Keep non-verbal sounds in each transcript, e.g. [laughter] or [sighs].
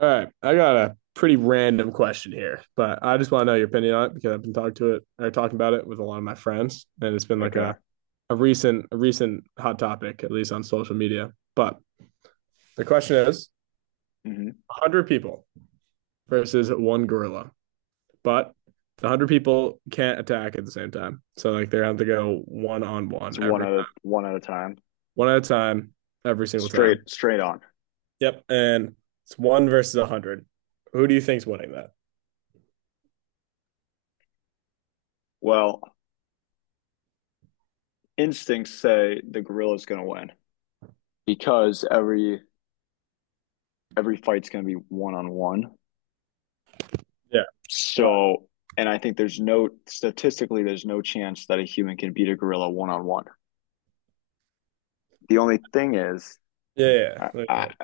All right, I got a pretty random question here, but I just want to know your opinion on it because I've been talking to it or talking about it with a lot of my friends, and it's been like Okay. a recent a recent hot topic, at least on social media. But the question is hmm 100 people versus one gorilla, but the 100 people can't attack at the same time. So, like, they're going to have to go one on It's one every time, one at a time. one at a time, every single time. Straight on. Yep. And it's one versus 100. Who do you think's winning that? Well, instincts say the gorilla's gonna win because every fight's gonna be one on one. Yeah. But, So, and I think there's no statistically there's no chance that a human can beat a gorilla one on one. The only thing is, yeah. I, Yeah. Yeah. I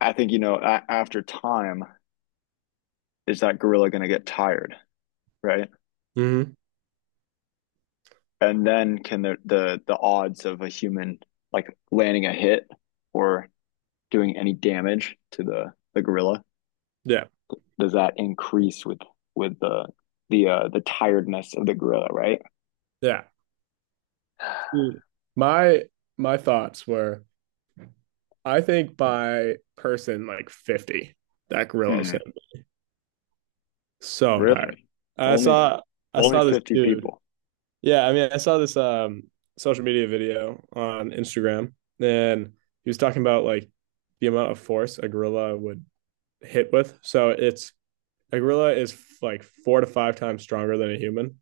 I think you know after time is that gorilla gonna get tired, right? Hmm. And then can the odds of a human like landing a hit or doing any damage to the gorilla, Yeah. does that increase with with the tiredness of the gorilla, right? Yeah. Mm. My my thoughts were I think by person like 50, that gorilla's Hmm. gonna be so tired. Really? I Only saw I only saw this 50 dude. people. Yeah, I mean I saw this social media video on Instagram, and he was talking about like the amount of force a gorilla would hit with. So it's a gorilla is like four to five times stronger than a human,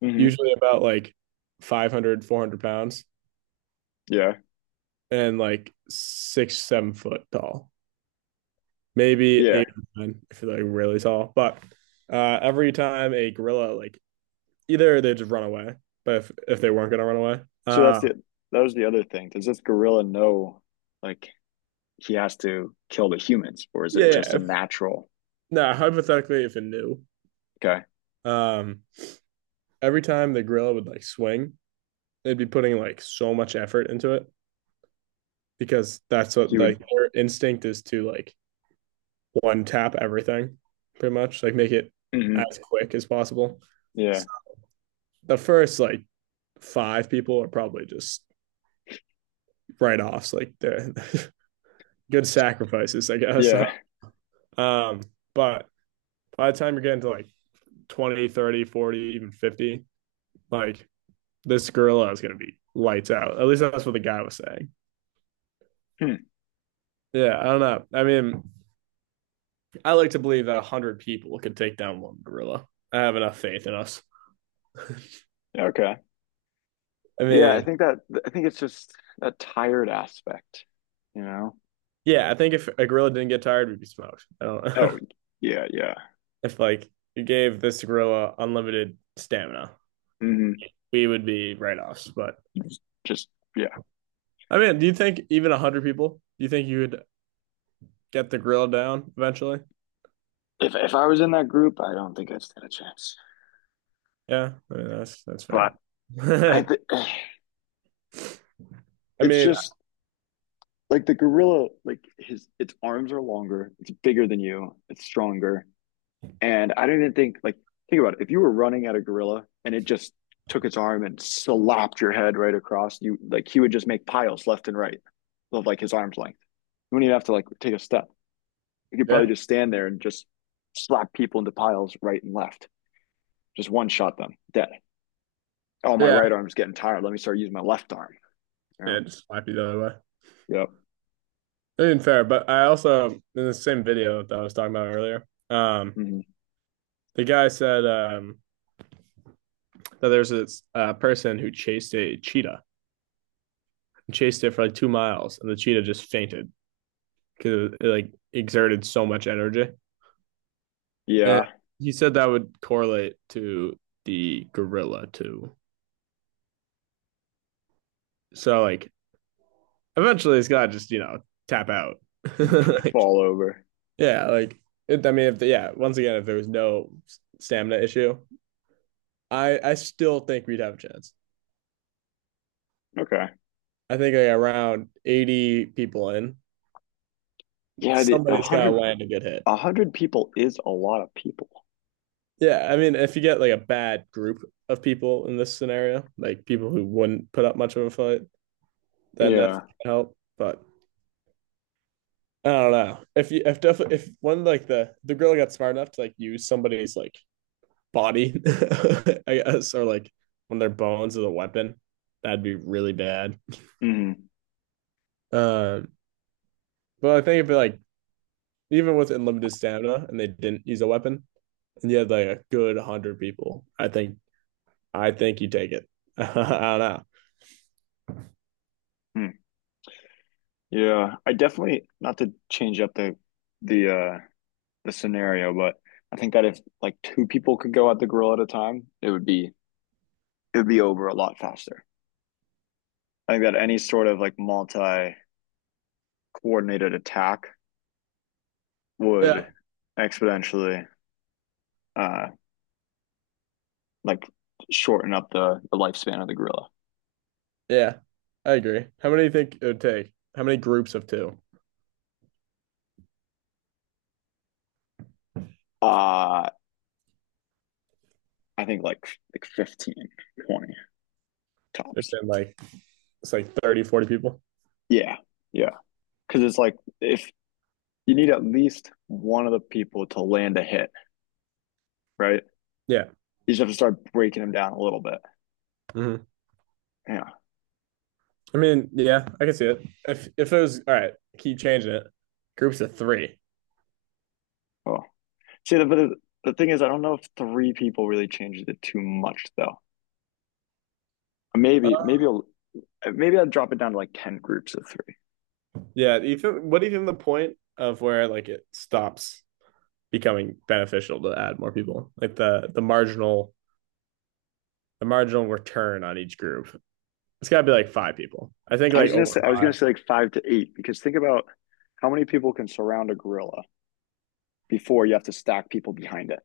Hmm. usually about like 500, 400 pounds, Yeah. and like six, 7 foot tall, maybe Yeah. eight or nine if they're like really tall. But every time a gorilla, like, either they just run away, but if they weren't gonna run away, So that's uh, the that was the other thing. Does this gorilla know like he has to kill the humans or is yeah, it just yeah. a If, natural? nah, hypothetically, if it knew, Okay. um, every time the gorilla would like swing, they'd be putting like so much effort into it because that's what He would. like their instinct is to like one tap everything, pretty much like make it Hmm. as quick as possible. Yeah. So the first like five people are probably just write offs. Like they're [laughs] good sacrifices, I guess. Yeah. [laughs] um, but by the time you're getting to like 20, 30, 40, even 50, like, this gorilla is going to be lights out. At least that's what the guy was saying. Hmm. Yeah, I don't know. I mean, I like to believe that 100 people could take down one gorilla. I have enough faith in us. Okay. I Yeah, I mean, think that I think it's just that tired aspect, you know? yeah, I think if a gorilla didn't get tired, we'd be smoked. I don't Oh, know. yeah, yeah. [laughs] If like you gave this gorilla unlimited stamina, Hmm. we would be write offs. But Just yeah. I mean, do you think even 100 people, do you think you would get the grill down eventually. If I was in that group, I don't think I'd stand a chance. Yeah, I mean, that's fair. But I [laughs] think, [sighs] I it's mean, just like the gorilla, like his its arms are longer, it's bigger than you, it's stronger, and I don't even think like, think about it. If you were running at a gorilla and it just took its arm and slapped your head right across, you like, he would just make piles left and right of like his arm's length. You wouldn't even have to like take a step. You could yeah, probably just stand there and just slap people into piles right and left. Just one shot them dead. Oh, my yeah, right arm's getting tired. Let me start using my left arm. You yeah, know? just slap you the other way. Yep. I mean, fair, but I also in the same video that I was talking about earlier, um, Hmm. the guy said that there's this person who chased a cheetah, chased it for like 2 miles, and the cheetah just fainted because it like exerted so much energy. And Yeah. he said that would correlate to the gorilla too. So like eventually it's gotta just tap out, [laughs] like, Fall over. yeah, like I mean if the, yeah, once again, if there was no stamina issue, I still think we'd have a chance. Okay. I think like around 80 people in, Yeah. A somebody's gotta hundred. land a good hit. A hundred people is a lot of people. Yeah, I mean if you get like a bad group of people in this scenario, like people who wouldn't put up much of a fight, then that's Yeah. gonna help. But I don't know, if definitely if one, like, the girl got smart enough to like use somebody's like body, [laughs] I guess, or like when their bones as a weapon. That'd be really bad. Mm-hmm. Um, but I think if like even with unlimited stamina and they didn't use a weapon, and you had like a good hundred people, I think you take it. [laughs] I don't know. Hmm. Yeah. I definitely, not to change up the the scenario, but I think that if like two people could go at the grill at a time, it would be over a lot faster. I think that any sort of like multi coordinated attack would Yeah, exponentially, uh, like shorten up the lifespan of the gorilla. yeah, I agree. How many do you think it would take? How many groups of two? Uh, I think like 15, 20 It's tops. been like it's like 30, 40 people. Yeah, yeah. Because it's like, if you need at least one of the people to land a hit, right? Yeah. You just have to start breaking them down a little bit. Hmm. Yeah. I mean, yeah, I can see it. If it was, all right, keep changing it. Groups of three. Oh, see, the thing is, I don't know if three people really changes it too much though. Uh, Maybe maybe maybe I'd drop it down to like ten groups of three. yeah. What do you think the point of where like it stops becoming beneficial to add more people? Like the marginal the marginal return on each group. It's gotta be like five people. I think I like was gonna over say I was gonna five. say like five to eight because think about how many people can surround a gorilla before you have to stack people behind it.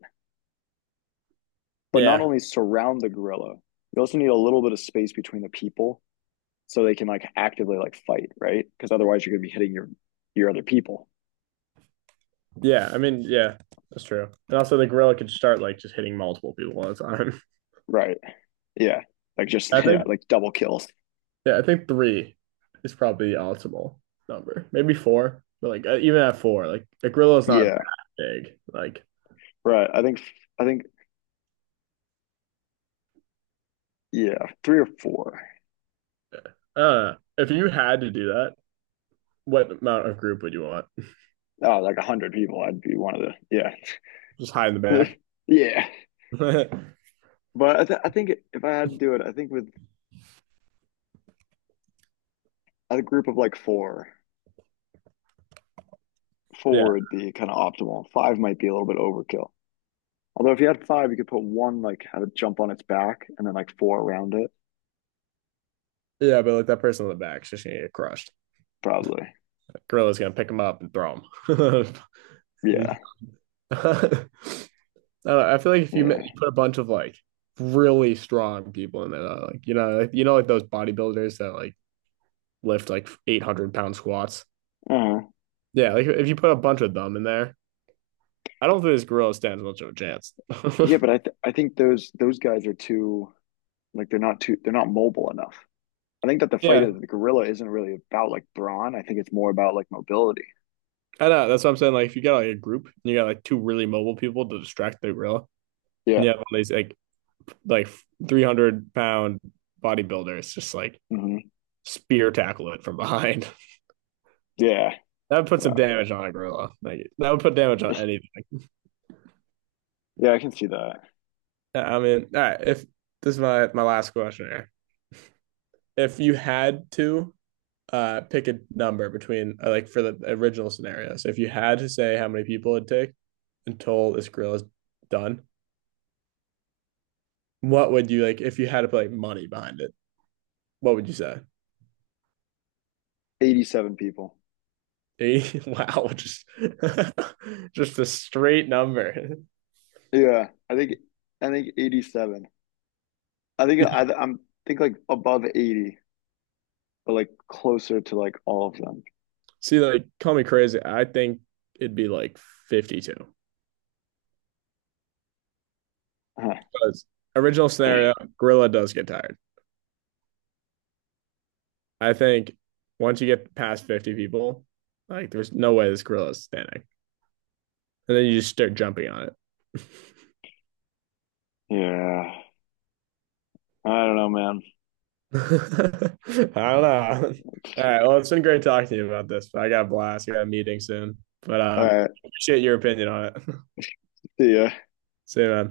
But not Yeah. only surround the gorilla, you also need a little bit of space between the people so they can like actively like fight, right? Because otherwise you're gonna be hitting your other people. Yeah, I mean, yeah, that's true. And also, the gorilla could start like just hitting multiple people at a time. Right. Yeah. Like just [laughs] I [laughs] yeah, think, like double kills. yeah, I think three is probably the optimal number. Maybe four, but like even at four, like, a gorilla is not that Yeah. big. Like, Right. I think yeah, three or four. If you had to do that, what amount of group would you want? Oh, like a hundred people. I'd be one of the, yeah, Just hide in the back. [laughs] yeah. [laughs] Yeah, But I think if I had to do it, I think with a group of like four, four would be kind of optimal. Five might be a little bit overkill. Although if you had five, you could put one like have it jump on its back and then like four around it, yeah, but like that person in the back is just gonna get crushed. probably. That gorilla's gonna pick him up and throw him. Yeah, [laughs] I don't know, I feel like if you yeah, put a bunch of like really strong people in there, like, like, like those bodybuilders that like lift like 800 pound squats. uh, Yeah, like if you put a bunch of them in there, I don't think this gorilla stands much of a chance. yeah. [laughs] But I think those guys are too like, they're not too they're not mobile enough. I think that the fight Yeah, of the gorilla isn't really about like brawn. I think it's more about like mobility. I know. That's what I'm saying. Like if you got like a group and you got like two really mobile people to distract the gorilla, and you Yeah. have all these like 300 pound bodybuilders just like Hmm. spear tackle it from behind. [laughs] Yeah. That would put some Yeah. damage on a gorilla. Like that would put damage on [laughs] anything. Yeah, I can see that. I mean, all right. If this is my last question here, if you had to pick a number between like, for the original scenario, so if you had to say how many people it'd take until this grill is done, what would you like? If you had to put like money behind it, what would you say? 87 people. [laughs] 80? Wow, just [laughs] just a straight number. Yeah. I think 87. I think I [laughs] I'm think like above 80, but like closer to like all of them. See, like, call me crazy. I think it'd be like 52. [laughs] Because, original scenario, Huh. gorilla does get tired. I think once you get past 50 people, like, there's no way this gorilla is standing. And then you just start jumping on it. Yeah. I don't know, man. [laughs] I don't know. All right. Well, it's been great talking to you about this. I got a blast. I got a meeting soon. But All right. appreciate your opinion on it. [laughs] See ya. See you, man.